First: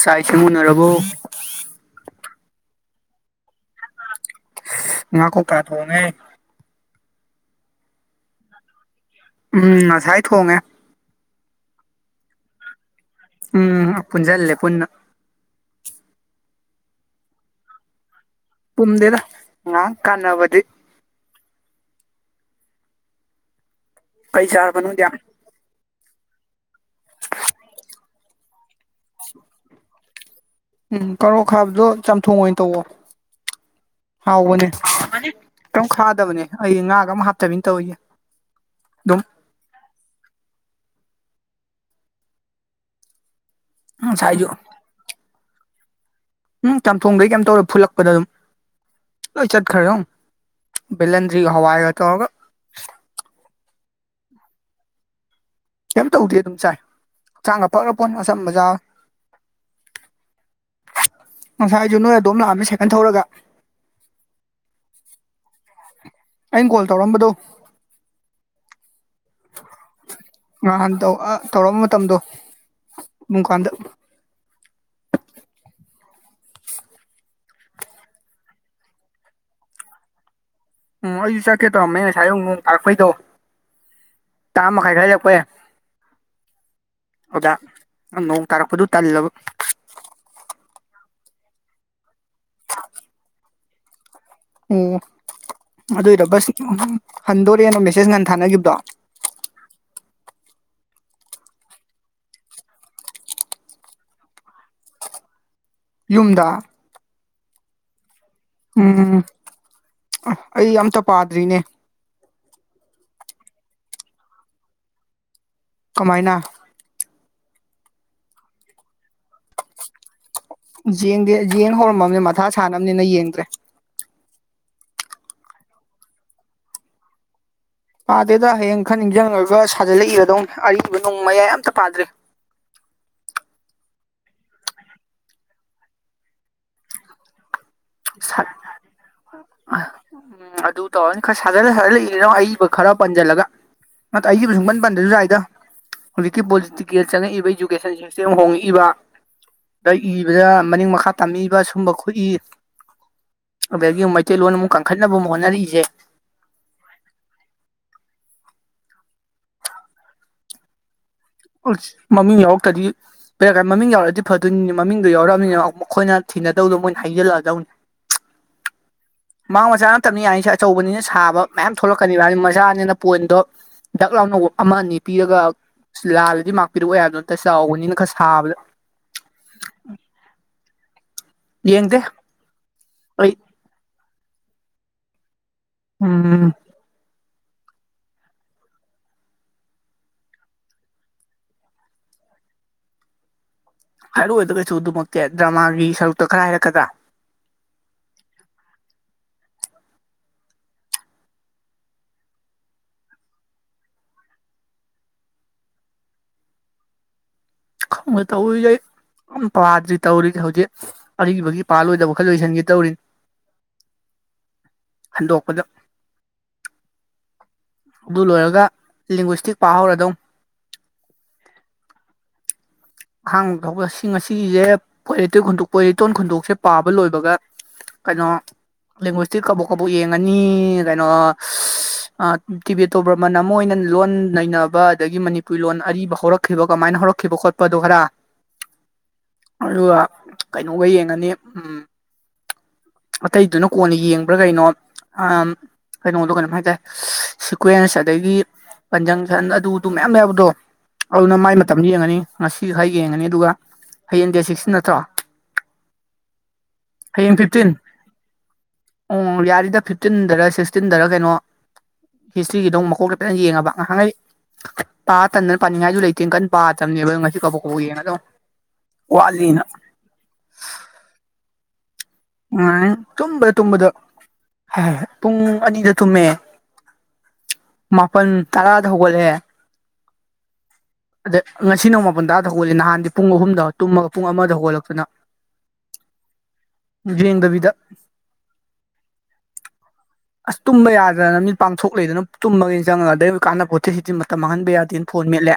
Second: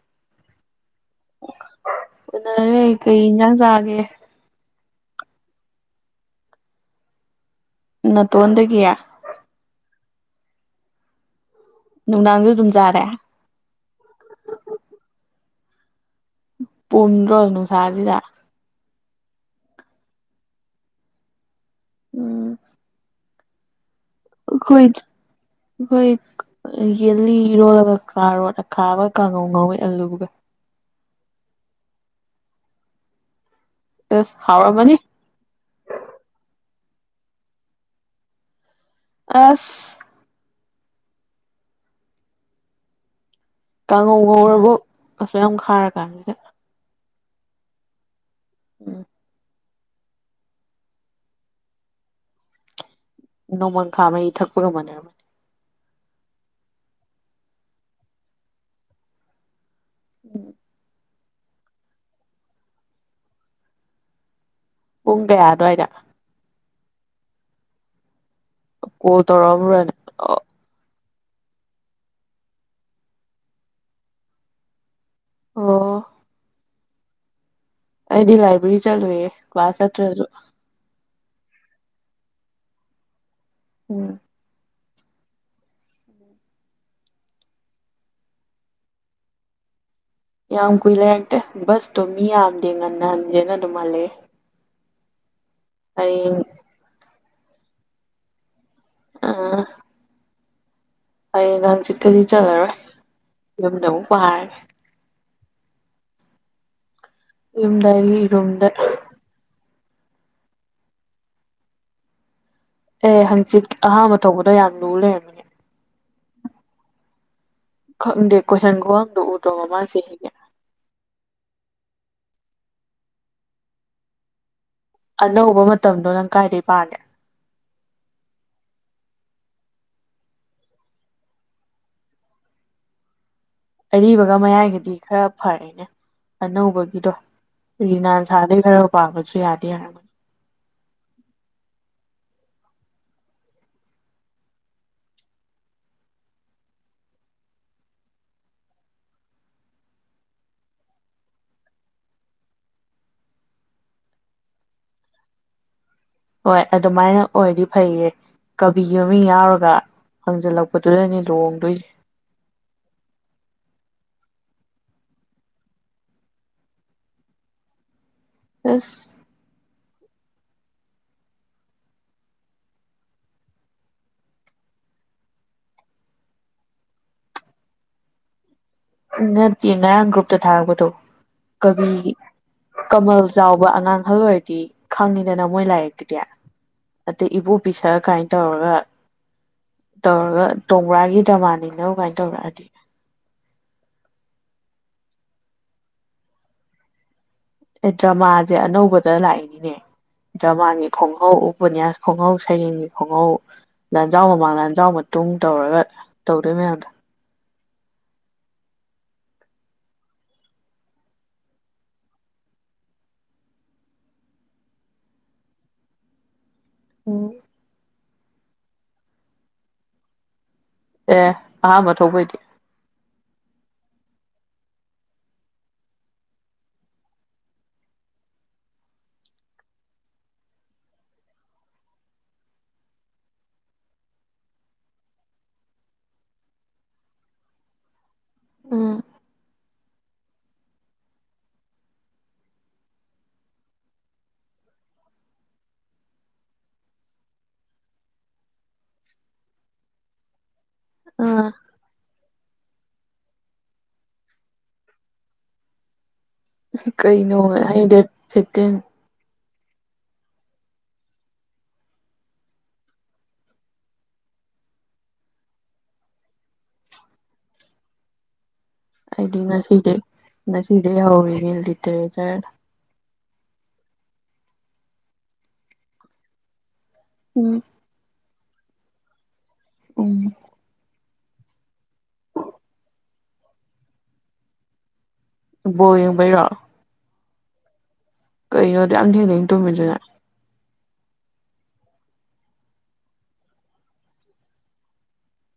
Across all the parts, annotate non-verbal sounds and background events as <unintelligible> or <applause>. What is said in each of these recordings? ꯆꯥꯛ ꯏꯁꯤꯡ ꯎꯅꯔꯕꯣ ꯎꯅꯥꯔꯦ ꯀꯩ ꯏꯟꯖꯥꯡ ꯆꯥꯒꯦ ꯉꯥ ꯀꯣꯛꯇ ꯊꯣꯡꯉꯦ ꯅꯇꯣꯟꯗꯒꯤ ꯎꯝ ꯉꯁꯥꯏ ꯊꯣꯡꯉꯦ ꯅꯨꯡꯗꯥꯡꯁꯨ ꯑꯗꯨꯝ ꯆꯥꯔꯦ ꯎꯝ ꯄꯨꯟꯁꯦꯜꯂꯦ ꯄꯨꯟꯅ ꯇꯨꯝꯗ꯭ꯔꯣ ꯅꯨꯡꯁꯥꯁꯤꯗ ꯄꯨꯝꯗꯦꯗ ꯉꯛ ꯀꯥꯟꯅꯕꯗꯤ ꯎꯝ ꯀꯩ ꯆꯥꯔꯕꯥ ꯅꯥꯪꯗꯤ ꯍꯈꯣꯏ ꯌꯦꯜꯂꯤ ꯏꯔꯣꯜꯂꯒ ꯀꯥꯔꯣ ꯑꯈꯥꯕ ꯀꯥꯡꯉꯧ ꯉꯧꯋꯤ ꯑꯂꯨꯒ ꯎꯝ ꯀꯔꯣꯛ ꯈꯥꯕꯗꯣ ꯆꯥꯝꯊꯣꯡ ꯑꯣꯏꯅ ꯇꯧꯋ ꯑꯁ ꯍꯥꯎꯕꯅꯦ ꯍꯥꯎꯔꯝꯃꯅꯤ ꯀꯔꯪ ꯈꯥꯗꯕꯅꯦ ꯑꯩ ꯉꯥꯒ ꯑꯃ ꯍꯥꯞꯠꯇꯃꯤꯅ ꯇꯧꯔꯤꯌꯦꯦ ꯑꯗꯨꯝ ꯑꯁ ꯀꯥꯡꯉꯧ ꯉꯁꯥꯏꯁꯨ ꯉꯧꯔꯕ ꯑꯥꯁꯨ ꯌꯥꯝ ꯈꯥꯔ ꯀꯥꯟꯁꯤꯁꯦ ꯎꯝ ꯆꯝꯊꯣꯡꯗꯤ ꯀꯥꯔꯦꯝ ꯇꯧꯔ ꯐꯨꯜꯂꯛꯄꯗ ꯑꯗꯨꯝ ꯎꯝ ꯆꯠꯈꯔꯦꯗꯧꯅꯦ ꯕꯂꯟꯔꯤ ꯍꯋꯥꯏꯒ ꯇꯒ ꯅꯣꯡꯃꯪꯈꯥ ꯃꯍꯤ ꯊꯛꯄ ꯉꯝꯅꯔꯝꯃꯦ ꯀꯩꯝ ꯇꯧꯗꯦ ꯑꯗꯨꯝ ꯆꯥꯏ ꯍꯛꯆꯥꯟꯒ ꯐꯈꯔꯥꯄꯣꯟ ꯑꯁꯝꯕ ꯆꯥꯥꯕ ꯎꯝ ꯉꯁꯥꯏ ꯑꯩꯁꯨ ꯅꯣꯏ ꯑꯗꯨꯝ ꯂꯥꯛꯑꯝꯃꯤ ꯁꯥꯏꯀꯟ ꯊꯧꯔꯒ ꯄꯨꯡ ꯀꯌꯥ ꯑꯗꯨꯋꯥꯏꯔ ꯑꯩꯅ ꯀꯣꯜ ꯇꯧꯔꯝꯕꯗꯣ ꯀꯣꯜ ꯇꯔꯛꯅꯅꯤ ꯅꯍꯥꯟ ꯇꯧꯔꯛꯄ ꯃꯇꯝꯗꯣ ꯑꯗꯨꯡꯀꯥꯟꯗ ꯫ ꯑꯣ꯫ ꯑꯩꯗꯤ ꯂꯥꯏꯕ꯭ꯔꯦꯔꯤ ꯆꯠꯂꯨꯏꯌꯦ ꯀ꯭ꯂꯥꯁ ꯍꯠꯇꯁꯨ꯫ ꯎꯝ ꯑꯩꯁꯨ ꯆꯠꯀꯦ ꯇꯧꯔꯝꯃꯦ ꯉꯁꯥꯏ ꯅꯣꯡ ꯇꯥꯔꯄꯩꯗꯣ꯫ ꯎꯝ꯫ ꯇꯔꯥ ꯃꯈꯥꯏꯗ ꯍꯟꯂꯥꯛꯄ ꯌꯥꯏ꯫ ꯑꯗ ꯅꯣꯡ ꯇꯥꯔꯛꯄꯗꯨ ꯇꯜꯂꯕ꯫ ꯌꯥꯝ ꯀꯨꯏ ꯂꯩꯔꯛꯇꯦ ꯕꯁꯇꯣ ꯃꯤ ꯌꯥꯝꯗꯦ ꯉꯟꯅꯍꯟꯁꯦꯅ ꯑꯗꯨꯝꯍꯜꯂꯛꯑꯦ꯫ ꯑꯣ ꯑꯗꯣꯏꯔ ꯍꯌꯦꯡ ꯕꯁ ꯍꯟꯗꯣꯔꯦꯅ ꯃꯦꯁꯦꯖ ꯉꯥꯟ ꯊꯥꯅꯈꯤꯕꯗꯣ꯫ ꯎꯝ꯫ ꯑꯩ ꯅꯪꯆꯤꯠꯀꯗꯤ ꯆꯠꯂꯔꯣꯏ ꯌꯨꯝꯗ ꯑꯃꯨꯛ ꯄꯔꯒꯦ ꯌꯨꯝꯗ <unintelligible> ꯎꯝ ꯑꯩ ꯑꯝꯇ ꯄꯥꯗ꯭ꯔꯤꯅꯦ ꯑꯦ ꯍꯪꯆꯤꯠ ꯑꯍꯥꯥꯟꯕ ꯊꯣꯀꯞꯗꯣ ꯌꯥꯝ ꯂꯨꯔꯦ ꯀꯃꯥꯏꯅ ꯈꯪꯗꯦ ꯀꯣꯏꯁꯟ ꯈꯨꯍꯪꯗꯣ ꯎꯗꯣ ꯃꯃꯥꯡꯒꯤ ꯌꯦꯡꯗꯦ ꯌꯦꯡ ꯍꯧꯔꯝꯃꯕꯅꯤ ꯃꯊꯥ ꯁꯥꯟꯅꯕꯅꯤꯅ ꯌꯦꯡꯗ꯭ꯔꯦ ꯑꯅꯧꯕ ꯃꯇꯝꯗꯣ ꯅꯪ ꯀꯥꯏꯗꯒꯤꯩ ꯄꯥꯒꯦ ꯄꯥꯗꯦꯗ ꯍꯌꯦꯡ ꯈꯔ ꯅꯤꯡꯁꯤꯡꯉꯒ ꯁꯥꯖꯤꯜꯂꯛꯏꯕꯗꯧꯅꯦ ꯑꯔꯤꯕ ꯅꯣꯡ ꯃꯌꯥꯏ ꯑꯝꯇ ꯄꯥꯗ꯭ꯔꯦ꯫ ꯑꯔꯤꯕꯒ ꯃꯌꯥꯏꯒꯗꯤ ꯈꯔ ꯐꯔꯦꯅꯦ ꯑꯅꯧꯕꯒꯤꯗꯣ꯫ ꯔꯤꯅꯥꯟꯁꯥꯗꯩ ꯈꯔ ꯄꯥꯕꯁꯨ ꯌꯥꯗꯦ ꯌꯔꯝꯒꯅꯤ꯫ ꯎꯝ ꯑꯗꯨ ꯇꯧꯔꯅꯤ ꯈꯔ ꯁꯥꯖꯤꯜꯂ ꯁꯥꯖꯤꯜꯂ ꯏꯔꯗꯧꯅꯤ ꯑꯏꯕ ꯈꯔ ꯄꯟꯁꯤꯜꯂꯒ꯫ ꯅꯠꯇ ꯑꯏꯕ ꯁꯨꯡꯄꯟ ꯄꯟꯗꯅꯁꯨ ꯌꯥꯏꯗ꯫ ꯍꯧꯖꯤꯛꯀꯤ ꯄꯣꯂꯤꯇꯤꯀꯦꯜ ꯆꯪꯉꯛꯏꯕ ꯏꯗꯨꯨꯀꯦꯁꯟ ꯁꯤꯁꯇꯦꯝ ꯍꯣꯡꯉꯛꯏꯕ꯫ ꯗ ꯏꯕꯗ ꯃꯅꯤꯡ ꯃꯈꯥ ꯇꯝꯕꯤꯕ ꯁꯨꯝꯕ ꯈꯣꯠꯏ꯫ ꯑꯗꯒꯤ ꯑꯃꯨꯛ ꯃꯩꯇꯩꯂꯣꯟ ꯑꯃꯨꯛ ꯀꯈꯠꯅꯕ ꯑꯃ ꯍꯣꯠꯅꯔꯛꯏꯁꯦ꯫ ꯍꯣꯏ ꯑꯗꯨꯃꯥꯏꯅ ꯑꯣꯏꯔꯗꯤ ꯐꯩꯌꯦ ꯀꯕꯤꯒꯤ ꯃꯃꯤꯡ ꯌꯥꯎꯔꯒ ꯍꯪꯖꯜꯂꯛꯄꯗꯨꯗꯅꯤ꯫ ꯎꯁꯁ ꯃꯃꯤꯡ ꯌꯥꯎꯔꯛꯇ꯭ꯔꯗꯤ꯫ ꯕꯦꯔ ꯀꯥꯏ ꯃꯃꯤꯡ ꯌꯥꯎꯔꯛꯑꯗꯤ ꯐꯗꯣꯏꯅꯤ ꯃꯃꯤꯡꯗꯣ ꯌꯥꯎꯔꯑꯕꯅꯤꯅ ꯃꯈꯣꯏꯅ ꯊꯤꯅꯗꯧꯗꯣ ꯃꯣꯏꯅ ꯍꯩꯖꯜꯂꯛꯑꯗꯧꯅꯤ꯫ <inaudible> ꯑꯁ꯫ ꯃꯥꯡ ꯃꯆꯥꯅ ꯇꯞꯅ ꯌꯥꯅꯤꯁꯦ ꯑꯆꯧꯕꯅꯤꯅ ꯁꯥꯕ ꯃꯌꯥꯝ ꯊꯣꯛꯂꯛꯀꯅꯤꯕ ꯃꯆꯥꯅꯤꯅ ꯄꯣꯏꯟꯗꯣ ꯗꯥꯛ ꯂꯥꯎꯅ ꯑꯃ ꯑꯅꯤ ꯄꯤꯔꯒ꯫ ꯂꯥꯜꯂꯗꯤ ꯃꯥꯛꯄꯤꯔꯛꯑꯣ ꯌꯥꯕꯗꯣ ꯅꯠꯇ ꯆꯥꯎꯕꯅꯤꯅ ꯈꯔ ꯁꯥꯕꯗ꯫ ꯅꯠꯇꯦ ꯉꯔꯥꯡ ꯒ꯭ꯔꯨꯞꯇ ꯊꯥꯔꯛꯄꯗꯣ ꯀꯕꯤ ꯌꯦꯡꯗꯦ ꯀꯃꯜ ꯑꯩ ꯆꯥꯎꯕ ꯕ ꯑꯉꯥꯡ ꯑꯍꯜ ꯑꯣꯏꯔꯗꯤ ꯈꯪꯉꯤꯗꯅ ꯃꯣꯏ ꯂꯥꯏꯔꯤꯛꯇꯨꯗꯤ꯫ ꯎꯝ ꯑꯗꯩ ꯏꯕꯣꯄꯤ ꯁꯛ ꯀꯥꯏꯅ ꯇꯧꯔꯒ꯫ ꯇꯧꯔꯒ ꯇꯣꯡꯕ꯭ꯔꯥꯒꯤ ꯗꯃꯥꯟꯅꯤꯅ ꯀꯃꯥꯏꯅ ꯇꯧꯔꯛꯑꯗꯤ꯫ ꯍꯥꯏꯔꯑꯣꯗ ꯀꯩꯁꯨ ꯑꯗꯨꯃꯛꯇꯤ ꯗ꯭ꯔꯃꯥꯒꯤ ꯁꯔꯨꯛꯇ ꯈꯔ ꯍꯥꯏꯔꯛꯀꯗ꯭ꯔꯥ꯫ ꯑꯦ ꯗ꯭ꯔꯃꯥꯁꯦ ꯑꯅꯧꯕꯗ ꯂꯥꯛꯏꯅꯤꯅꯦ꯫ ꯗ꯭ꯔꯃꯥꯒꯤ ꯈꯨꯡꯉꯧ ꯎꯄꯟ꯭ꯌꯥꯁ ꯈꯣꯡꯉꯧ ꯁꯩꯔꯦꯡꯒꯤ ꯈꯣꯡꯉꯧ꯫ ꯂꯟꯖꯥꯎ ꯃꯃꯥꯡ ꯂꯟꯖꯥꯎ ꯃꯇꯨꯡ ꯇꯧꯔꯒ ꯇꯧꯗꯣꯏ ꯃꯌꯥꯝꯗꯣ꯫ <unintelligible> ꯑꯝ ꯄꯥꯗ꯭ꯔꯤ ꯇꯧꯔꯤꯁꯦ ꯍꯧꯖꯤꯛ ꯑꯔꯤꯕꯒꯤ ꯄꯥꯜꯂꯣꯏꯗꯕ ꯈꯔ ꯂꯣꯏꯁꯤꯟꯒꯦ ꯇꯧꯔꯤ꯫ ꯍꯟꯗꯣꯛꯄꯗ ꯑꯣ꯫ ꯑꯗꯨ ꯂꯣꯏꯔꯒ ꯂꯤꯡꯒꯣꯏꯁꯇꯤꯛ ꯄꯥꯍꯧꯔꯗꯧ꯫ ꯑꯦ ꯑꯍꯝꯕ ꯊꯣꯛꯄꯩꯗꯤ ꯑꯍꯥꯟꯕ ꯊꯣꯛꯄꯗꯨ ꯉꯁꯤꯒꯤꯁꯦ ꯄꯣꯏꯇꯤꯞ ꯄꯣꯏꯔꯇꯣꯟ ꯈꯨꯟꯗꯣꯛꯁꯦ ꯄꯥꯕ ꯂꯣꯏꯕꯒ ꯀꯩꯅꯣ ꯂꯦꯡꯒ꯭ꯋꯦꯁꯇꯤ ꯀꯕꯣꯛ ꯀꯕꯣꯛ ꯌꯦꯡꯉꯅꯤ ꯀꯩꯅꯣ꯫ ꯇꯤꯕꯦꯇꯣ ꯕ꯭ꯔꯃꯟ ꯑꯃ ꯑꯣꯏꯅ ꯂꯣꯟ ꯅꯩꯅꯕ ꯑꯗꯒꯤ ꯃꯅꯤꯄꯨꯔꯤ ꯂꯣꯟ ꯑꯔꯤꯕ ꯍꯧꯔꯛ ꯈꯤꯕ ꯀꯃꯥꯏꯅ ꯍꯧꯔꯛꯈꯤꯕ ꯈꯣꯠꯄꯗꯨ ꯈꯔ꯫ ꯑꯗꯨꯒ ꯀꯩꯅꯣꯒ ꯌꯦꯡꯉꯅꯤ ꯎꯝ꯫ ꯑꯇꯩꯗꯨꯅ ꯀꯣꯟꯅ ꯌꯦꯡꯕ꯭ꯔꯥ ꯀꯩꯅꯣ ꯑꯝ ꯀꯩꯅꯣꯗꯣ ꯀꯩꯅꯣꯝ ꯍꯥꯏꯗꯥꯏ ꯁꯤꯀ꯭ꯋꯦꯟꯁ ꯑꯗꯒꯤ ꯀꯟꯖꯪꯁꯟ ꯑꯗꯨꯗꯨ ꯃꯌꯥꯝ ꯌꯥꯎꯟꯗꯣ ꯑꯗꯨꯅ ꯑꯥ ꯃꯥꯏ ꯃꯇꯝꯗꯨ ꯌꯦꯡꯉꯅꯤ꯫ ꯉꯁꯤ ꯍ ꯌꯦꯡꯒꯅꯤ ꯑꯗꯨꯒ ꯍꯌꯦꯡꯗꯤꯌꯥ ꯁꯤꯛꯁꯇ ꯅꯠꯇ꯭ꯔꯣ ꯍꯌꯦꯡ ꯀꯩꯅꯣ ꯐꯤꯐꯇꯤꯟ ꯍ ꯗꯦꯠ ꯊꯠꯇ ꯑꯣ ꯌꯥꯔꯤꯗ ꯐꯤꯐꯇꯤꯟꯗꯔ ꯁꯤꯛꯁꯇꯤꯟꯗꯔ ꯀꯩꯅꯣ ꯍꯤꯁꯇ꯭ꯔꯤꯒꯤꯗꯧ ꯃꯀꯣꯛꯇꯩ ꯐꯖꯅ ꯌꯦꯡꯉꯕ ꯉꯥꯏꯍꯥꯛꯈꯩ ꯄꯥ ꯇꯟꯗꯅ ꯄꯥꯅꯤꯡꯉꯥꯏꯁꯨ ꯂꯩꯇꯦ ꯀꯟ ꯄꯥꯗꯝꯅꯤ꯫ ꯉꯁꯤ ꯀꯕꯣꯛ ꯀꯕꯣꯛ ꯌꯦꯡꯉꯥꯗꯣꯏꯅꯤ꯫ ꯍꯥꯏꯗꯤ ꯉꯁꯤꯗꯤ ꯉꯁꯤꯗꯤ ꯍꯧꯔꯤ ꯂꯤꯇꯔꯦꯆꯔ꯫ ꯎ ꯇꯨꯝꯕꯗ ꯇꯨꯝꯕꯗ ꯍꯥꯏ ꯄꯨꯡ ꯑꯅꯤꯗ ꯇꯨꯝꯃꯦ ꯎꯝ ꯃꯥꯄꯜ ꯇꯔꯥꯗ ꯍꯧꯒꯠꯂꯦ ꯎꯝ ꯑꯗ ꯉꯁꯤ ꯅꯣꯡ ꯃꯥꯄꯜ ꯇꯥꯗ ꯍꯧꯒꯂꯦ ꯅꯍꯥꯟꯗꯤ ꯄꯨꯡ ꯑꯍꯨꯝꯗ ꯇꯨꯝꯃꯒ ꯄꯨꯡ ꯑꯃꯗ ꯍꯧꯒꯠꯂꯛꯇꯨꯅ ꯕꯣꯏꯕꯔ ꯌꯦꯡꯗꯕꯤꯗ ꯀꯩꯅꯣꯗꯤ ꯑꯅ ꯍꯦꯡꯅꯅ ꯇꯨꯝꯃꯤꯁꯤꯅ ꯑꯁ ꯇꯨꯝꯕ ꯌꯥꯗꯅ ꯃꯤ ꯄꯥꯡꯊꯣꯛ ꯂꯩꯗꯅ ꯇꯨꯝꯕꯒꯒꯤꯅꯤ ꯆꯪꯉꯒ ꯑꯗꯩ ꯀꯥꯟꯅꯕ ꯄꯣꯠꯇꯤ ꯁꯤꯗꯤꯤ ꯇ ꯃꯥꯡꯍꯟꯕ ꯌꯥꯗꯦꯅ ꯐꯣꯟ ꯃꯦꯠꯂꯦ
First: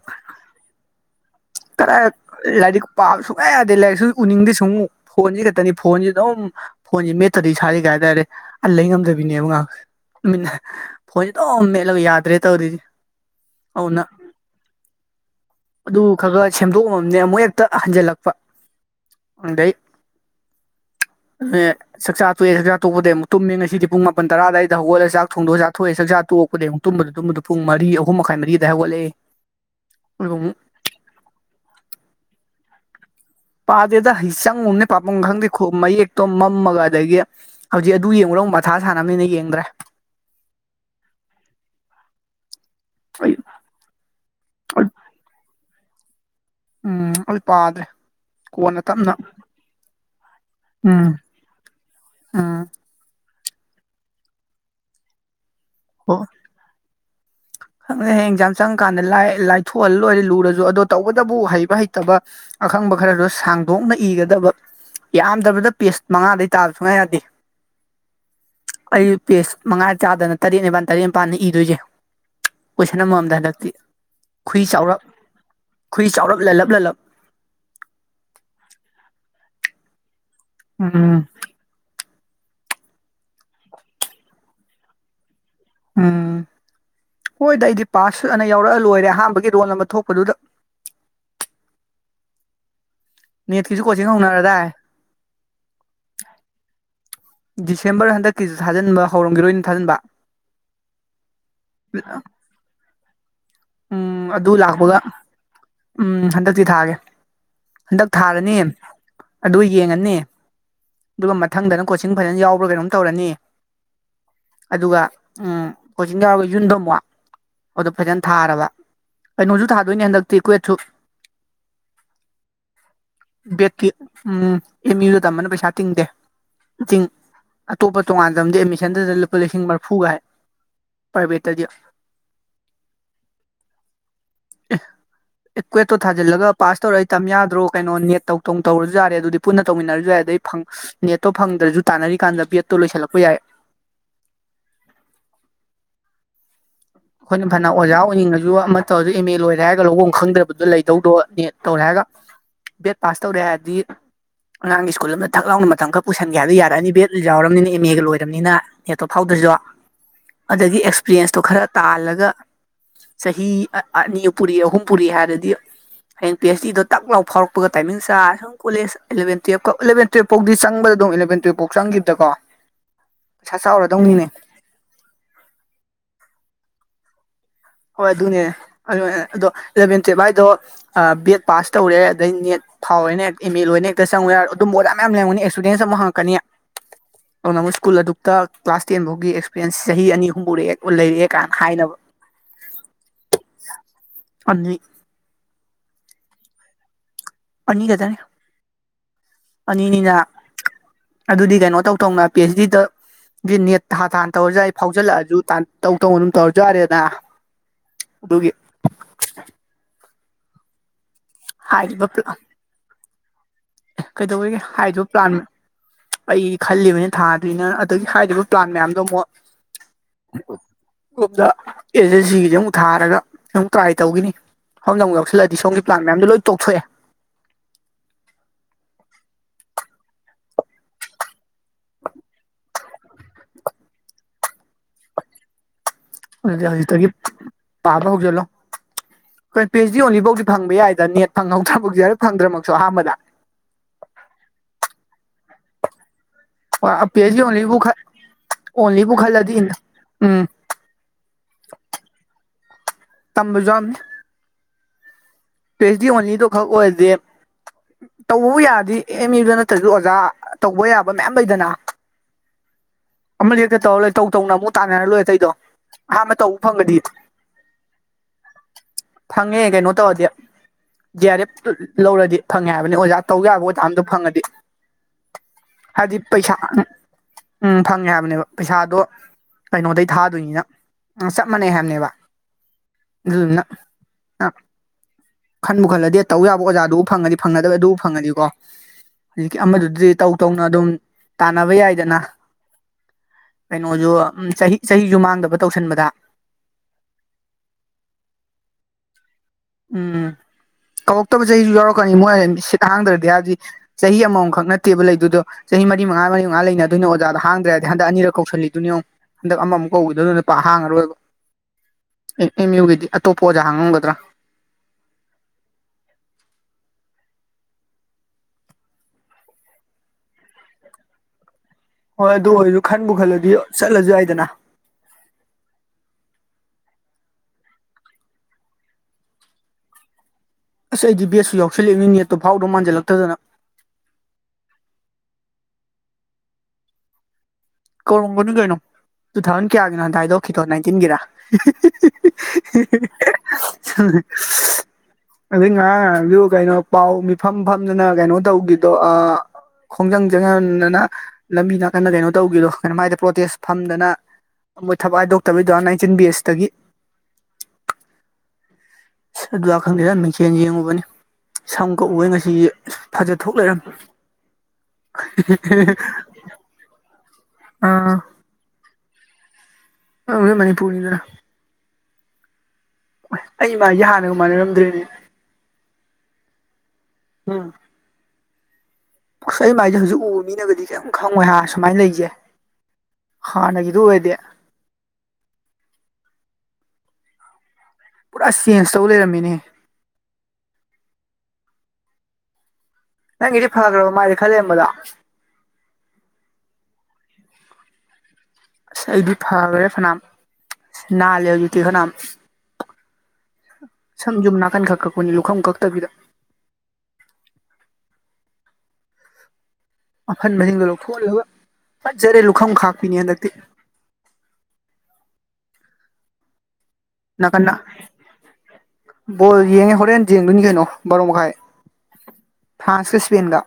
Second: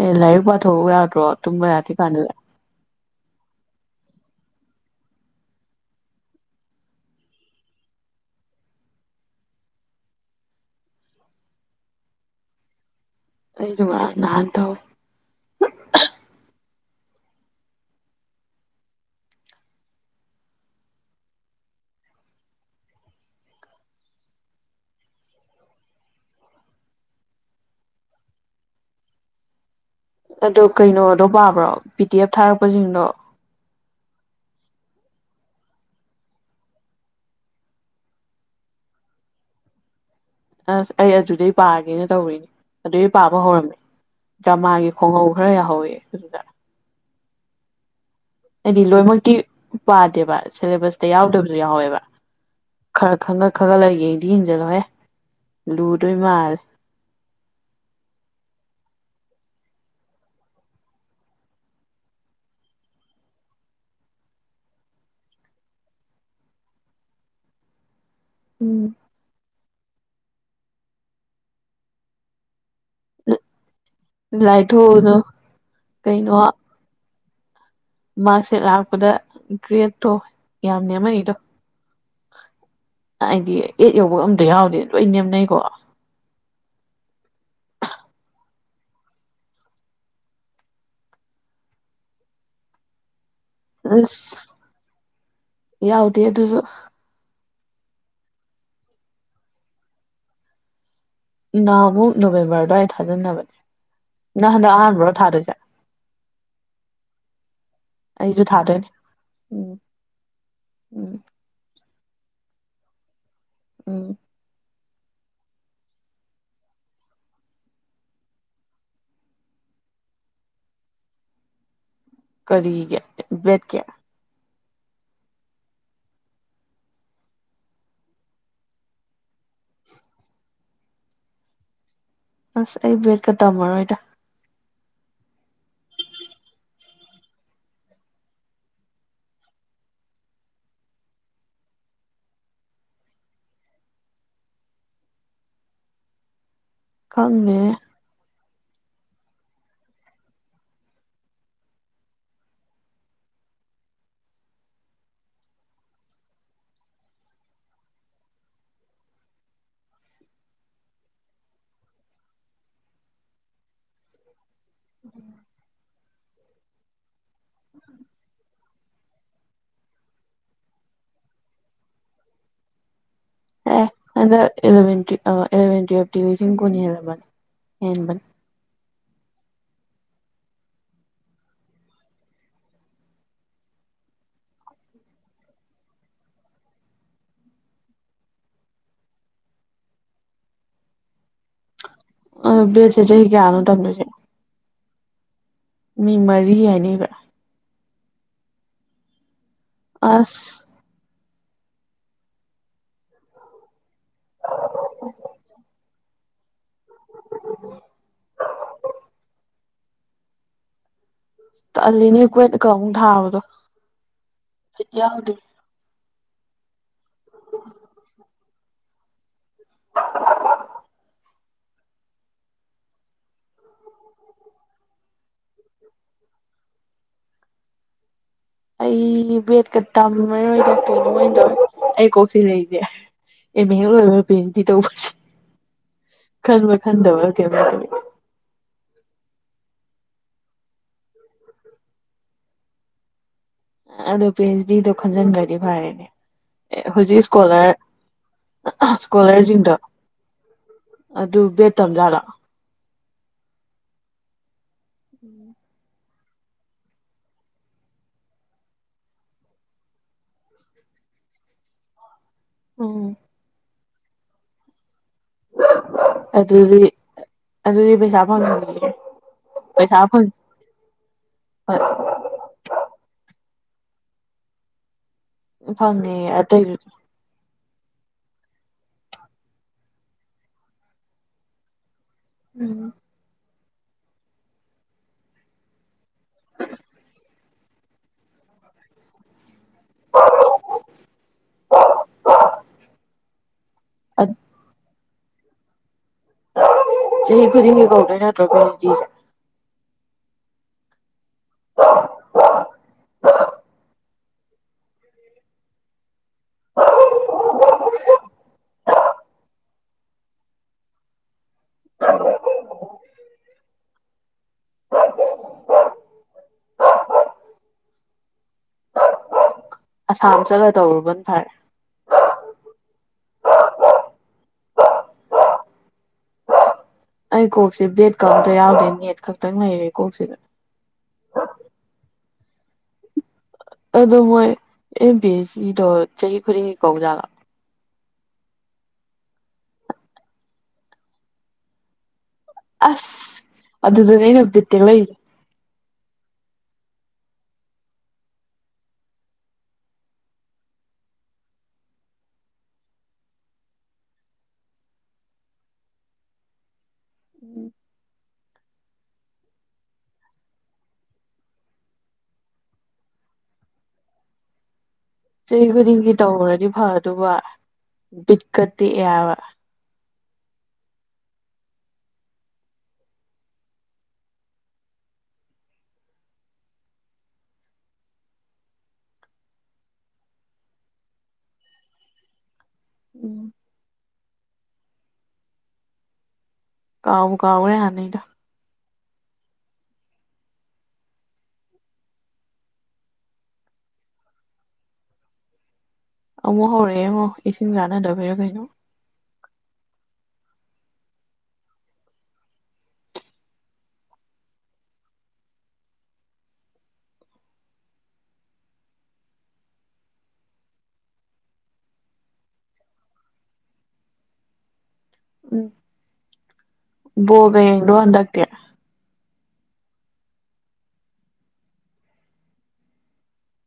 ꯑꯦ ꯂꯥꯏꯔꯤꯛ ꯄꯥꯊꯣꯛꯑ ꯌꯥꯗ꯭ꯔꯣ ꯇꯨꯝꯕ ꯌꯥꯗꯦ ꯀꯗꯥꯏ ꯀꯥꯟꯗꯨꯗ ꯂꯥꯏꯔꯤꯛ ꯄꯥꯕ ꯁꯨꯡꯌꯥ ꯌꯥꯗꯦ ꯂꯥꯏꯔꯤꯛꯁꯨ ꯎꯅꯤꯡꯗꯦ ꯁꯨꯡꯉꯨꯛ ꯐꯣꯟꯁꯤ ꯈꯛꯇꯅꯤ ꯐꯣꯟꯁꯤ ꯑꯗꯨꯝ ꯐꯣꯟꯁꯤꯦ ꯃꯦꯠꯇꯗꯤ ꯁꯥꯔꯤ ꯀꯩ ꯍꯥꯏꯇꯥꯔꯦ ꯑꯟ ꯂꯩ ꯉꯝꯗꯕꯤꯅꯦꯕ ꯉꯥꯏꯍ ꯐꯣꯏꯁꯦ ꯑꯗꯨꯝ ꯃꯦꯠꯂꯒ ꯌꯥꯗ꯭ꯔꯦ ꯇꯧꯗꯗꯤ ꯑꯩ ꯅꯨꯡ ꯅꯍꯥꯟ ꯇꯣ ꯑꯗꯨ ꯈꯔ ꯈꯔ ꯁꯦꯝꯗꯣꯛꯑꯝꯃꯝꯅꯦ ꯑꯃꯨꯛ ꯍꯦꯛꯇ ꯍꯟꯖꯜꯂꯛꯄ ꯑꯗꯩ ꯍ ꯆꯥꯛꯆꯥ ꯇꯣꯛꯑꯦ ꯆꯥꯛ ꯆꯥꯣꯛꯄꯩ ꯑꯃꯨꯛ ꯇꯨꯝꯃꯦ ꯉꯁꯤꯗꯤ ꯄꯨꯡ ꯃꯥꯄꯟ ꯇꯔꯥꯗꯥꯋꯥꯗ ꯍꯧꯒꯠꯂ ꯆ ꯊꯣꯡꯗꯣꯛ ꯆꯥꯛꯣꯛꯑ ꯆꯥꯛ ꯆ ꯇꯣꯛꯄꯩ ꯑꯃꯨ ꯇꯨꯝꯕꯗ ꯇꯨꯝꯕꯗ ꯄꯨꯡ ꯃꯔꯤ ꯑꯍꯨꯝ ꯃꯈꯥꯏ ꯃꯔꯤ ꯑꯗꯨꯏ ꯍꯧꯒꯠꯂꯛꯏ ꯑꯣ ꯀꯩꯅꯣꯗꯣ ꯄꯥꯕ꯭ꯔꯣ ꯄꯤ ꯇꯤ ꯑꯦꯐ ꯊꯥꯔꯛꯄꯁꯤꯡꯗꯣ ꯄꯥꯗꯦꯗ ꯆꯪꯉꯨꯕꯅꯦ ꯄꯥꯄꯨꯡ ꯈꯪꯗꯦ ꯃꯌꯦꯛꯇꯣ ꯃꯝꯃꯒ ꯑꯗꯒꯤ ꯍꯧꯖꯤꯛ ꯑꯗꯨ ꯌꯦꯡꯉꯨꯔꯣꯨ ꯃꯊꯥ ꯁꯥꯟꯅꯕꯅꯤꯅ ꯌꯦꯡꯗ꯭ꯔꯦ ꯑꯁ ꯑꯩ ꯑꯗꯨꯗꯩ ꯄꯥꯒꯦꯅ ꯇꯧꯔꯤꯅꯦ ꯑꯗꯨꯩ ꯑꯩ ꯄꯥꯕ ꯍꯧꯔꯝꯃꯦ ꯑꯩ ꯗ꯭ꯔꯃꯥꯒꯤ ꯈꯣꯡꯍꯧ ꯈꯔ ꯌꯥꯍꯧꯋꯤ ꯑꯗꯨꯗ ꯎꯝ ꯑꯜꯄꯥꯗ꯭ꯔꯦ ꯍꯥꯏꯗꯤ ꯂꯣꯏꯅꯃꯛꯇꯤ ꯄꯥꯗꯦꯕ ꯁꯤꯂꯦꯕꯁꯇ ꯎꯝ ꯌꯥꯎꯗꯕꯁꯨ ꯌꯥꯎꯋꯦꯕ ꯎꯝ ꯈꯔ ꯈꯪꯒꯠ ꯈꯒ ꯂ ꯌꯦꯡꯗꯤ ꯌꯦꯦꯟꯖꯜꯂꯣꯍꯦ ꯂꯨꯗꯣꯏ ꯃꯥꯜꯂꯦ ꯈꯪꯉꯦ ꯍꯌꯦꯡ ꯑꯦꯛꯖꯥꯝ ꯆꯪꯉ ꯀꯥꯟꯗ ꯂꯥꯏꯊꯣꯛꯍꯜꯂ ꯂꯣꯏꯔꯦ ꯂꯨꯔꯁꯨ ꯑꯗꯣ ꯇꯧꯕꯇꯕꯨ ꯍꯩꯕ ꯍꯩꯇꯕ ꯑꯈꯪꯕ ꯈꯔꯗꯣ ꯁꯥꯡꯗꯣꯛꯅ ꯏꯒꯗꯕ ꯌꯥꯝꯗ꯭ꯔꯕꯗ ꯄꯦꯤꯁ ꯃꯉꯥꯗꯩ ꯇꯥꯕ ꯁꯨꯡꯉꯥꯏ ꯌꯥꯗꯦ ꯎꯝ ꯑꯩ ꯄꯦꯁ ꯃꯉꯥ ꯆꯥꯗꯅ ꯇꯔꯦꯠ ꯅꯤꯄꯥꯜ ꯇꯔꯦꯠ ꯅꯤꯄꯥꯜꯗ ꯏꯗꯣꯏꯁꯦ ꯀꯣꯏꯁꯟ ꯑꯃꯃꯝꯗ ꯍꯟꯗꯛꯇꯤ ꯈꯨꯏ ꯆꯥꯎꯔꯞ ꯂꯥꯏꯊꯣꯛꯎꯗꯣ ꯈꯨꯏ ꯆꯥꯎꯔꯞ ꯂꯜꯂꯞ ꯂꯜꯂꯞ ꯃꯥꯁꯦ ꯂꯥꯛꯄꯗ ꯒ꯭ꯔꯦꯠꯇꯣ ꯌꯥꯝꯅꯤ ꯎꯝ ꯑꯃꯗꯣ ꯍꯥꯏꯗꯤ ꯑꯦꯠ ꯌꯧꯕ ꯑꯝꯗ ꯌꯥꯎꯗꯦ ꯂꯣꯏ ꯅꯦꯝꯅꯩꯀꯣ ꯎꯝ ꯍꯣꯏꯗ ꯑꯩꯗꯤ ꯄꯥꯁ ꯁꯨꯠ ꯑꯅ ꯌꯥꯎꯔꯛꯑ ꯂꯣꯏꯔꯦ ꯑꯍꯥꯟꯕꯒꯤ ꯔꯣꯜ ꯑꯃ ꯊꯣꯛꯄꯗꯨꯗ ꯅꯦꯠꯀꯤꯁꯨ ꯀꯣꯆꯤꯡ ꯑꯁ ꯍꯧꯅꯔꯗꯥ ꯌꯥꯎꯗꯦ ꯑꯗꯨꯁꯨ ꯗꯤꯁꯦꯝꯕꯔ ꯍꯟꯗꯛꯀꯤꯁꯨ ꯊꯥꯖꯤꯟꯕ ꯍꯧꯔꯝꯈꯤꯔꯣꯏꯅ ꯊꯥꯖꯤꯟꯕ ꯅꯍꯃꯨꯛ ꯅꯣꯕꯦꯝꯕꯔ ꯑꯗꯨꯋꯥꯏꯗ ꯊꯥꯖꯅꯕꯅꯦ ꯎꯝ ꯑꯗꯨ ꯂꯥꯛꯄꯒ ꯎꯝ ꯍꯟꯗꯛꯇꯤ ꯊꯥꯒꯦ ꯍꯟꯗꯛ ꯑꯩꯁꯨ ꯊꯥꯔꯅꯤ ꯊꯥꯗꯣꯏꯅꯦ ꯑꯗꯨ ꯎꯝ ꯌꯦꯡꯉꯅꯤ ꯎꯝ ꯑꯗꯨꯒ ꯊꯪꯗꯅ ꯀꯣꯆꯤꯡ ꯐꯖꯅ ꯌꯥꯎꯕ꯭ꯔꯥ ꯀꯩꯅꯣꯝ ꯇꯧꯔꯅꯤ ꯎꯝ ꯑꯗꯨꯒ ꯎꯝ ꯀꯆꯤꯡ ꯌꯥꯎꯔꯒ ꯌꯟꯕ ꯑꯃꯨꯛ ꯑꯗꯨꯗꯣ ꯐꯖꯅ ꯊꯥꯔꯕ ꯀꯩꯅꯣꯡꯁꯨ ꯊꯥꯗꯣꯏꯅꯦ ꯍꯟꯗꯛꯇꯤ ꯀ꯭ꯋꯦꯠꯁꯨ ꯕꯦꯠꯀꯤ ꯎꯝ ꯑꯦꯝ ꯌꯨꯗ ꯇꯝꯕꯅ ꯄꯩꯁꯥ ꯇꯤꯡꯗꯦ ꯤꯡ ꯑꯇꯣꯞꯄ ꯇꯣꯉꯥꯟꯗꯤ ꯑꯦꯗꯃꯤꯁꯟꯗꯨꯗꯅ ꯂꯨꯄꯥ ꯂꯤꯁꯤꯡ ꯃꯔꯔꯤꯐꯨꯒ ꯍꯥꯏ ꯄꯥꯏꯕꯦꯇꯗꯤꯣ ꯑꯁ ꯑꯩ ꯕ꯭ꯔꯦꯗꯀ ꯇꯝꯃꯔꯣꯏꯗ <inaudible> ꯑꯦꯀ꯭ꯋꯦꯠꯇꯣ ꯊꯥꯖꯤꯜꯂꯒ ꯄꯥꯁ ꯇꯧꯔ ꯑꯩ ꯇꯝ ꯌꯥꯗ꯭ꯔꯣ ꯀꯩꯅꯣ ꯅꯠ ꯇꯧ ꯇꯧ ꯇꯧꯔꯁꯨ ꯌꯥꯔꯦ ꯑꯗꯨꯗꯤ ꯄꯨꯟꯅ ꯇꯧꯃꯤꯟꯅꯔꯁꯨ ꯌꯥꯏ ꯑꯗ ꯑꯩ ꯐꯪ ꯅꯦꯠꯇꯣ ꯐꯪꯗ꯭ꯔꯁꯨ ꯇꯥꯟꯅꯔꯤꯀꯥꯟꯗ ꯕꯦꯠꯇꯣ ꯂꯣꯏꯁꯤꯜꯂꯛꯄ ꯌꯥꯏ ꯑꯩꯈꯣꯏꯅ ꯐꯅ ꯈꯪꯗꯦꯅꯦ ꯑꯣꯖꯥ ꯑꯣꯏꯅꯤꯡꯉꯁꯨ ꯑꯃ ꯇꯧꯔ ꯑꯦꯝ ꯑꯦ ꯂꯣꯏꯔꯦ ꯍꯥꯏꯔꯒ ꯂꯧꯧꯕꯐꯝ ꯈꯪꯗ꯭ꯔꯕꯗꯨꯣ ꯂꯩꯗꯧꯗꯣ ꯇꯧꯔꯦ ꯍꯥꯏꯔꯒ ꯕꯦꯠ ꯄꯥꯁ ꯇꯧꯔꯦ ꯍꯥꯏꯔꯗꯤ ꯑꯉꯥꯡꯒꯤ ꯁ꯭ꯀꯨꯜ ꯑꯃꯗ ꯊꯥꯛ ꯂꯥꯎꯅ ꯃꯇꯝ ꯈꯔ ꯄꯨꯁꯟꯒꯦꯗꯣ ꯌꯥꯔꯑꯅꯤ ꯕꯦꯠ ꯌꯥꯎꯔꯕꯅꯤꯅ ꯑꯦꯝ ꯑꯦꯒ ꯂꯣꯏꯔꯕꯅꯤꯅ ꯅꯦꯇꯣꯞ ꯐꯥꯎꯗ꯭ꯔꯤꯗ ꯑꯗꯒꯤ ꯑꯦꯛꯁꯄꯤꯔꯤꯌꯦꯟꯁꯇꯣ ꯈꯔ ꯇꯥꯜꯂꯒ ꯆꯍꯤ ꯑꯅꯤ ꯄꯨꯔꯤ ꯑꯍꯨꯝ ꯄꯨꯔꯤ ꯍꯥꯏꯔꯗꯤ ꯍꯌꯦꯡꯤ ꯑꯩꯆ ꯗꯨꯣ ꯇꯛ ꯂꯥꯎ ꯐꯥꯎꯔꯛꯄꯒ ꯇꯥꯏꯃꯤꯡ ꯆꯥ ꯀꯣꯂꯦꯨ ꯏꯂꯚꯦꯟ ꯇꯨꯌꯦꯞ ꯐꯥꯎꯗꯤ ꯆꯪꯕꯗ ꯑꯗꯨꯝ ꯏꯂꯚꯦꯟ ꯇꯨꯌꯦꯞ ꯐꯥꯎ ꯆꯪꯈꯤꯗꯀꯣ ꯑꯦꯚꯋꯚ ꯀꯂꯕꯅꯤ ꯍꯣꯏ ꯑꯗꯨꯅꯦ ꯑꯗꯨ ꯑꯗꯣ ꯏꯂꯚꯦꯟ ꯇꯨꯌꯦꯦꯜꯚ ꯍꯥꯏꯗꯣ ꯕꯦꯠ ꯄꯥꯁ ꯇꯧꯔꯦ ꯑꯗꯩ ꯅꯦꯠ ꯐꯥꯎꯅ ꯍꯛꯇ ꯑꯦꯝ ꯑꯦ ꯂꯣꯏꯅ ꯍꯦꯛꯇ ꯆꯪꯉꯨ ꯌꯥꯔ ꯑꯗꯨꯝꯕ ꯑꯣꯖꯥ ꯃꯌꯥꯝ ꯂꯒꯅꯤ ꯑꯦꯛꯁꯄꯤꯔꯤꯦꯟꯁ ꯑꯃ ꯍꯥꯡꯉꯛꯀꯅꯤ ꯑꯗꯨꯅ ꯑꯃꯨꯛ ꯁ꯭ꯀꯨꯜ ꯑꯗꯨꯛꯇ ꯀ꯭ꯂꯥꯁ ꯇꯦꯟ ꯐꯧꯒꯤ ꯑꯦꯛꯁꯄꯤꯔꯤꯌꯦꯟꯁ ꯆꯍꯤ ꯑꯅꯤ ꯑꯍꯔꯛꯑꯦ ꯂꯩꯔꯛꯑꯦ ꯀꯥꯏꯅ ꯍꯥꯏꯅꯕ ꯑꯣ ꯕꯦꯠꯁꯦ ꯆꯍꯤ ꯀꯌꯥꯅꯣ ꯇꯝꯗꯣꯏꯁꯦ ꯍ ꯃꯤ ꯃꯔꯤ ꯍꯥꯏꯅꯤꯕ ꯑꯅꯤꯒꯗꯅꯤ ꯑꯅꯤꯅꯤꯅ ꯑꯁ ꯑꯗꯨꯗꯤ ꯀꯩꯅꯣ ꯇꯧꯗꯧꯅ ꯄꯤ ꯑꯩꯆ ꯗ ꯅꯦꯠ ꯊꯥ ꯊꯥꯟꯅ ꯇꯧꯔꯁꯨ ꯌꯥꯏ ꯐꯥꯎꯖꯤꯜꯂꯛꯑꯁꯨ ꯇꯧ ꯇꯧ ꯑꯗꯨꯝ ꯇꯧꯔꯖꯥꯔꯦꯗ ꯑꯗꯨꯒꯤ ꯍꯥꯏꯔꯤꯕ ꯇꯜꯂꯦꯅꯦ ꯀꯨꯋꯦꯠ ꯑꯃꯨꯛ ꯊꯕꯥꯗꯣ ꯀꯩꯗꯧꯋꯒꯦ ꯍꯥꯏꯗ ꯄ꯭ꯂꯥꯟ ꯑꯩ ꯈꯜꯂꯤꯕꯅ ꯊꯥꯗꯣꯏꯅ ꯑꯗꯒꯤ ꯍꯥꯏꯔꯤꯕ ꯄ꯭ꯂꯥꯟ ꯃꯌꯥꯝꯗꯣ ꯑꯃꯨꯛ ꯣꯝꯗ ꯑꯦꯖꯦꯟꯁꯤꯒꯤꯁ ꯑꯃꯨꯛ ꯊꯥꯔꯒ ꯑꯃꯨ ꯇ꯭ꯔꯥꯏ ꯇꯧꯈꯤꯅꯤ ꯁꯣꯗꯨꯛꯎꯁꯤꯜꯂꯑꯗꯤ ꯁꯣꯝ ꯄ꯭ꯂꯥꯟꯌꯥꯝꯣ ꯂꯣꯏ ꯇꯣꯛꯊꯑꯦ ꯑꯩ ꯕꯦꯠꯀ ꯇꯥꯃꯔꯣꯏꯗ ꯀ ꯅꯉꯣꯏꯗꯧ ꯑꯩ ꯀꯣꯛꯁꯤꯔꯩ ꯃꯦ ꯄꯦꯦꯟꯤ ꯇꯧꯕꯔ ꯈꯟꯕ ꯈꯟꯗꯕꯒꯦ ꯃꯥ ꯍꯧꯒꯂꯣ ꯍꯣꯏ ꯄꯤꯆ ꯗꯤ ꯑꯣꯟꯂꯤꯐꯧꯗꯤ ꯐꯪꯕ ꯌꯥꯏꯗ ꯅꯦꯠ ꯐꯪꯍꯧꯗ꯭ꯔꯐꯥꯎꯁꯨ ꯌꯥꯔꯣꯏ ꯐꯪꯗ꯭ꯔꯃꯛꯁꯨ ꯑꯍꯥꯟꯕꯗ ꯑꯗꯣ ꯄꯤꯆ ꯗꯣ ꯈꯟꯖꯤꯟꯈ꯭ꯔꯗꯤ ꯐꯔꯦꯅꯦ ꯑꯦ ꯄꯤ ꯍꯧꯖꯤꯛ ꯑꯩꯆ ꯗꯤ ꯏꯁꯀꯣꯂꯔ ꯑꯣꯟꯂꯤꯕꯨ ꯑꯣꯟꯂꯤꯕꯨ ꯁꯀꯣꯂꯔ ꯈꯜꯂꯗꯤ ꯆꯗ ꯎꯝ ꯑꯗꯨ ꯕꯦꯗ ꯇꯝꯖꯥꯂ ꯇꯝꯕꯖꯝ ꯎꯝ ꯄꯦꯁ ꯗꯤ ꯑꯣꯅꯤꯗꯣ ꯈꯛ ꯑꯣꯏꯔꯗꯤ꫰ ꯇꯧꯕꯕꯨ ꯌꯥꯔꯗꯤ ꯑꯦꯝ ꯌꯨꯗ ꯅꯠꯇ꯭ꯔꯒꯁꯨ ꯑꯣꯖꯥ ꯇꯧꯕ ꯌꯥꯕ ꯃꯌꯥꯝ ꯂꯩꯗꯅ ꯑꯣ ꯑꯃ ꯂꯦꯛꯇ ꯇꯧꯔ ꯂꯣꯏ ꯇꯧ ꯇꯧꯅ ꯑꯃꯨꯛ ꯇꯥꯟꯅꯔ ꯂꯣꯏ ꯑꯇꯩꯗꯣ ꯑꯍꯥꯟꯕ ꯇꯧꯕ ꯑꯗꯨꯗꯤ ꯐꯪꯒꯗꯤ ꯑꯗꯨꯗꯤ ꯄꯩꯁꯥ ꯐꯪꯦ ꯄꯩꯁꯥ ꯐꯪ ꯗꯤ ꯑꯥꯔ ꯑꯦꯐ ꯂꯧꯔꯗꯤ ꯐꯪꯉꯦ ꯍꯥꯏꯕꯅꯤ ꯑꯣꯖꯥ ꯇꯧꯒ ꯌꯥꯕ ꯑꯣꯖꯥꯝꯗꯣ ꯐꯪꯉꯗꯤ ꯐꯪꯉꯦ ꯍꯥꯏꯗꯤ ꯄꯩꯁꯥ ꯑꯇꯩ ꯎꯝ ꯐꯪꯉꯦ ꯍꯥꯏꯕꯅꯦꯕ ꯄꯩꯁꯥꯗꯣ ꯀꯩꯅꯣꯗꯩ ꯊꯥꯗꯣꯏꯅꯤꯅ ꯆꯞ ꯃꯥꯟꯅꯩ ꯍꯥꯏꯕꯅꯦꯕ ꯑꯗꯨꯗꯨꯅ ꯈꯟꯕꯨ ꯈꯜꯂꯗꯤ ꯇꯧ ꯌꯥꯕ ꯑꯣꯖꯥꯗꯨꯕꯨ ꯐꯪꯉꯗꯤ ꯐꯪꯅꯗꯕ ꯑꯗꯨꯕꯨ ꯐꯪꯉꯅꯤꯀꯣ ꯍꯧꯖꯤꯛꯀꯤ ꯑꯃꯗꯨꯗꯤ ꯇꯧ ꯇꯧꯅ ꯑꯗꯨꯝ ꯇꯥꯅꯕ ꯌꯥꯏꯗꯅ ꯀꯩꯅꯣꯁꯨ ꯆꯍꯤ ꯆꯍꯤꯁꯨ ꯃꯥꯡꯗꯕ ꯇꯧꯁꯟꯕꯗ ꯆꯍꯤ ꯈꯨ ꯀ ꯀꯧꯗꯅꯦ ꯎꯝ ꯀꯧꯔꯛꯇꯕ ꯆꯍꯤꯁꯨ ꯌꯥꯎꯔꯛꯀꯅꯤ ꯃꯣꯏ ꯁꯤꯠ ꯍꯥꯡꯗ꯭ꯔꯗꯤ ꯍꯥꯏꯕꯗꯤ ꯆꯍꯤ ꯑꯃꯃꯝꯈꯛ ꯅꯠꯇꯦꯕ ꯂꯩꯗꯨꯗꯣ ꯆꯍꯤ ꯃꯔꯤ ꯃꯉꯥ ꯃꯔꯤ ꯃꯉꯥ ꯂꯩꯅ ꯑꯗꯨꯣꯏꯅ ꯑꯣꯖꯥꯗ ꯍꯥꯡꯗ꯭ꯔꯔꯗꯤ ꯍꯟꯗꯛ ꯑꯅꯤꯛ ꯀꯧꯁꯤꯜꯂꯤꯗꯨꯅꯦꯣ ꯍꯟꯗꯛ ꯑꯃꯃꯨꯛ ꯀꯧꯤꯗ ꯑꯗꯨꯅ ꯅꯨꯄꯥ ꯍꯥꯡꯉꯔꯣꯏꯕ ꯑꯦꯝ ꯌꯨꯒꯤꯗꯤ ꯑꯇꯣꯞꯄ ꯑꯣꯖꯥ ꯍꯥꯡꯉꯝꯒꯗ꯭ꯔꯥ ꯑꯁꯥꯝ ꯆꯠꯂ ꯇꯧꯔꯨꯕꯅ ꯐꯔꯦ ꯍꯣꯏ ꯑꯗꯨ ꯑꯣꯏꯔꯁꯨ ꯈꯟꯕꯨ ꯈꯜꯂꯗꯤ ꯆꯠꯂꯁꯨ ꯌꯥꯏꯗꯅ ꯑꯩ ꯀꯣꯛꯁꯦ ꯕ꯭ꯂꯦꯠꯀ ꯑꯝꯇ ꯌꯥꯎꯗꯦ ꯅꯦꯠ ꯈꯛꯇꯪ ꯂꯩꯔꯦ ꯀꯣꯛꯁꯤꯗ ꯑꯁ ꯑꯩ ꯦꯁꯁꯨꯎꯜꯂꯛꯦꯅꯤ ꯅꯠꯇ ꯐꯥꯎꯗ ꯃꯥꯟꯜꯂꯛꯇꯗꯅ ꯑꯗꯣ ꯃꯣꯏ ꯑ ꯕꯤ ꯁꯤꯗꯣ ꯆꯍꯤ ꯈꯨꯗꯤꯡꯒꯤ ꯀꯧꯖꯂ ꯀꯧꯔꯝꯒꯅꯨ ꯀꯩꯅꯣ ꯇꯨ ꯊꯥꯎꯖꯟ ꯀꯌꯥꯒꯤꯅꯣꯗ ꯍꯥꯏꯗꯣꯛꯈꯤꯗꯣ ꯅꯥꯏꯟꯇꯤꯟꯒꯤꯔ <inaudible> ꯑꯁ ꯑꯗꯨꯗꯅꯦ ꯑꯩꯅ ꯕꯤꯠ ꯇꯦꯛꯂꯛꯏꯗꯣ ꯑꯗꯨꯩ ꯉꯔꯥꯡ ꯉꯔꯥꯡꯗꯨ ꯀꯩꯅꯣ ꯄꯥꯎ ꯃꯤꯐꯝ ꯐꯝꯗꯅ ꯀꯩꯅꯣ ꯇꯧꯈꯤꯗꯣ ꯈꯣꯡꯖꯪ ꯆꯪꯍꯗꯅ ꯂꯝꯕꯤ ꯅꯥꯀꯟꯅ ꯀꯩꯅꯣ ꯇꯧꯈꯤꯗꯣ ꯀꯩꯅꯣ ꯃꯥꯏꯗ ꯄ꯭ꯔꯣꯇꯦꯁ ꯐꯝꯗꯅ ꯃꯣꯏ ꯊꯕꯛ ꯍꯥꯏꯗꯣꯛꯇꯕꯤꯩꯗꯔ ꯅꯥꯏꯟꯇꯤꯟ ꯕꯤ ꯑꯦꯖꯇꯒꯤ ꯑꯗꯨ ꯈꯪꯗꯦ ꯅ ꯃꯡꯆꯦꯟ ꯌꯦꯡꯉꯨꯕꯅꯤ ꯁꯝ ꯀꯛꯎꯏ ꯉꯁꯤ ꯑ ꯐꯖ ꯊꯣꯛ ꯂꯩꯔꯝꯃꯦ ꯆꯍꯤ ꯈꯨꯗꯤꯡꯒꯤ ꯇꯧꯈꯔꯗꯤ ꯐ ꯑꯗꯨꯒꯕ ꯑꯥ ꯕꯤꯠꯀ ꯇꯦꯛꯑꯕ ꯑꯅꯦ ꯃꯅꯤꯄꯨꯔꯅꯤꯗ꯭ꯔꯥ ꯑꯩ ꯃꯥꯒꯤꯦ ꯍꯥꯟꯅꯒ ꯃꯥꯟꯅꯔꯝꯗ꯭ꯔꯦꯅꯦ ꯎꯝ ꯑꯁ ꯑꯩ ꯃꯥꯏꯁꯦ ꯍꯧꯖꯤꯛ ꯎꯕ ꯃꯤꯅꯒꯗꯤ ꯀꯩꯝ ꯈꯪꯉꯣꯏ ꯍꯥꯏ ꯁꯨꯃꯥꯏꯅ ꯂꯩꯖꯦ ꯎꯝ ꯍꯥꯟꯅꯒꯤꯗꯨ ꯑꯣꯏꯗꯦ ꯀꯥꯎꯕ ꯀꯥꯎꯔꯦ ꯍꯥꯏꯅꯤꯗ ꯄꯨꯔꯥ ꯆꯦꯟꯖ ꯇꯧ ꯂꯩꯔꯝꯃꯤꯅꯦ ꯅꯪꯒꯤꯗꯤ ꯐꯈ꯭ꯔꯕ ꯃꯥꯁꯦ ꯈꯜꯂꯝꯕꯗꯣ ꯑꯃꯨꯛ ꯍꯧꯔꯛꯑꯦ ꯑꯃꯣ ꯏꯁꯤꯡ ꯀꯥꯟꯅꯗꯕꯤꯔꯣ ꯀꯩꯅꯣ ꯑꯁ ꯑꯩꯗꯤ ꯐꯈ꯭ꯔꯦ ꯐꯅꯌꯥꯝ ꯑꯁ ꯅꯥꯜꯂꯦ ꯍꯧꯖꯤꯛꯇꯤ ꯐꯅꯝ ꯁꯝ ꯌꯨꯝ ꯅꯥꯀꯟ ꯈꯛ ꯀꯛꯄꯅꯤ ꯂꯨꯈꯐꯝ ꯀꯛꯇꯕꯤꯗ ꯑꯐꯟꯕꯁꯤꯡꯗꯣ ꯂꯧꯊꯣꯛꯂ ꯑꯗꯨꯒ ꯐꯠꯖꯔꯦ ꯂꯨꯈꯝ ꯈꯥꯛꯄꯤꯅꯤ ꯍꯟꯗꯛꯇꯤ ꯎꯝ ꯅꯅꯥ ꯀꯅꯥ ꯍꯟꯗꯛꯇꯤ ꯕꯣꯜ ꯌꯦꯡꯉꯦ ꯍꯣꯔꯦꯟ ꯌꯦꯡꯗꯣꯏꯅꯤ ꯀꯩꯅꯣ ꯕꯥꯔꯣ ꯃꯈꯥꯏ ꯐ꯭ꯔꯥꯟꯁꯀ ꯏꯁꯄꯦꯟꯗ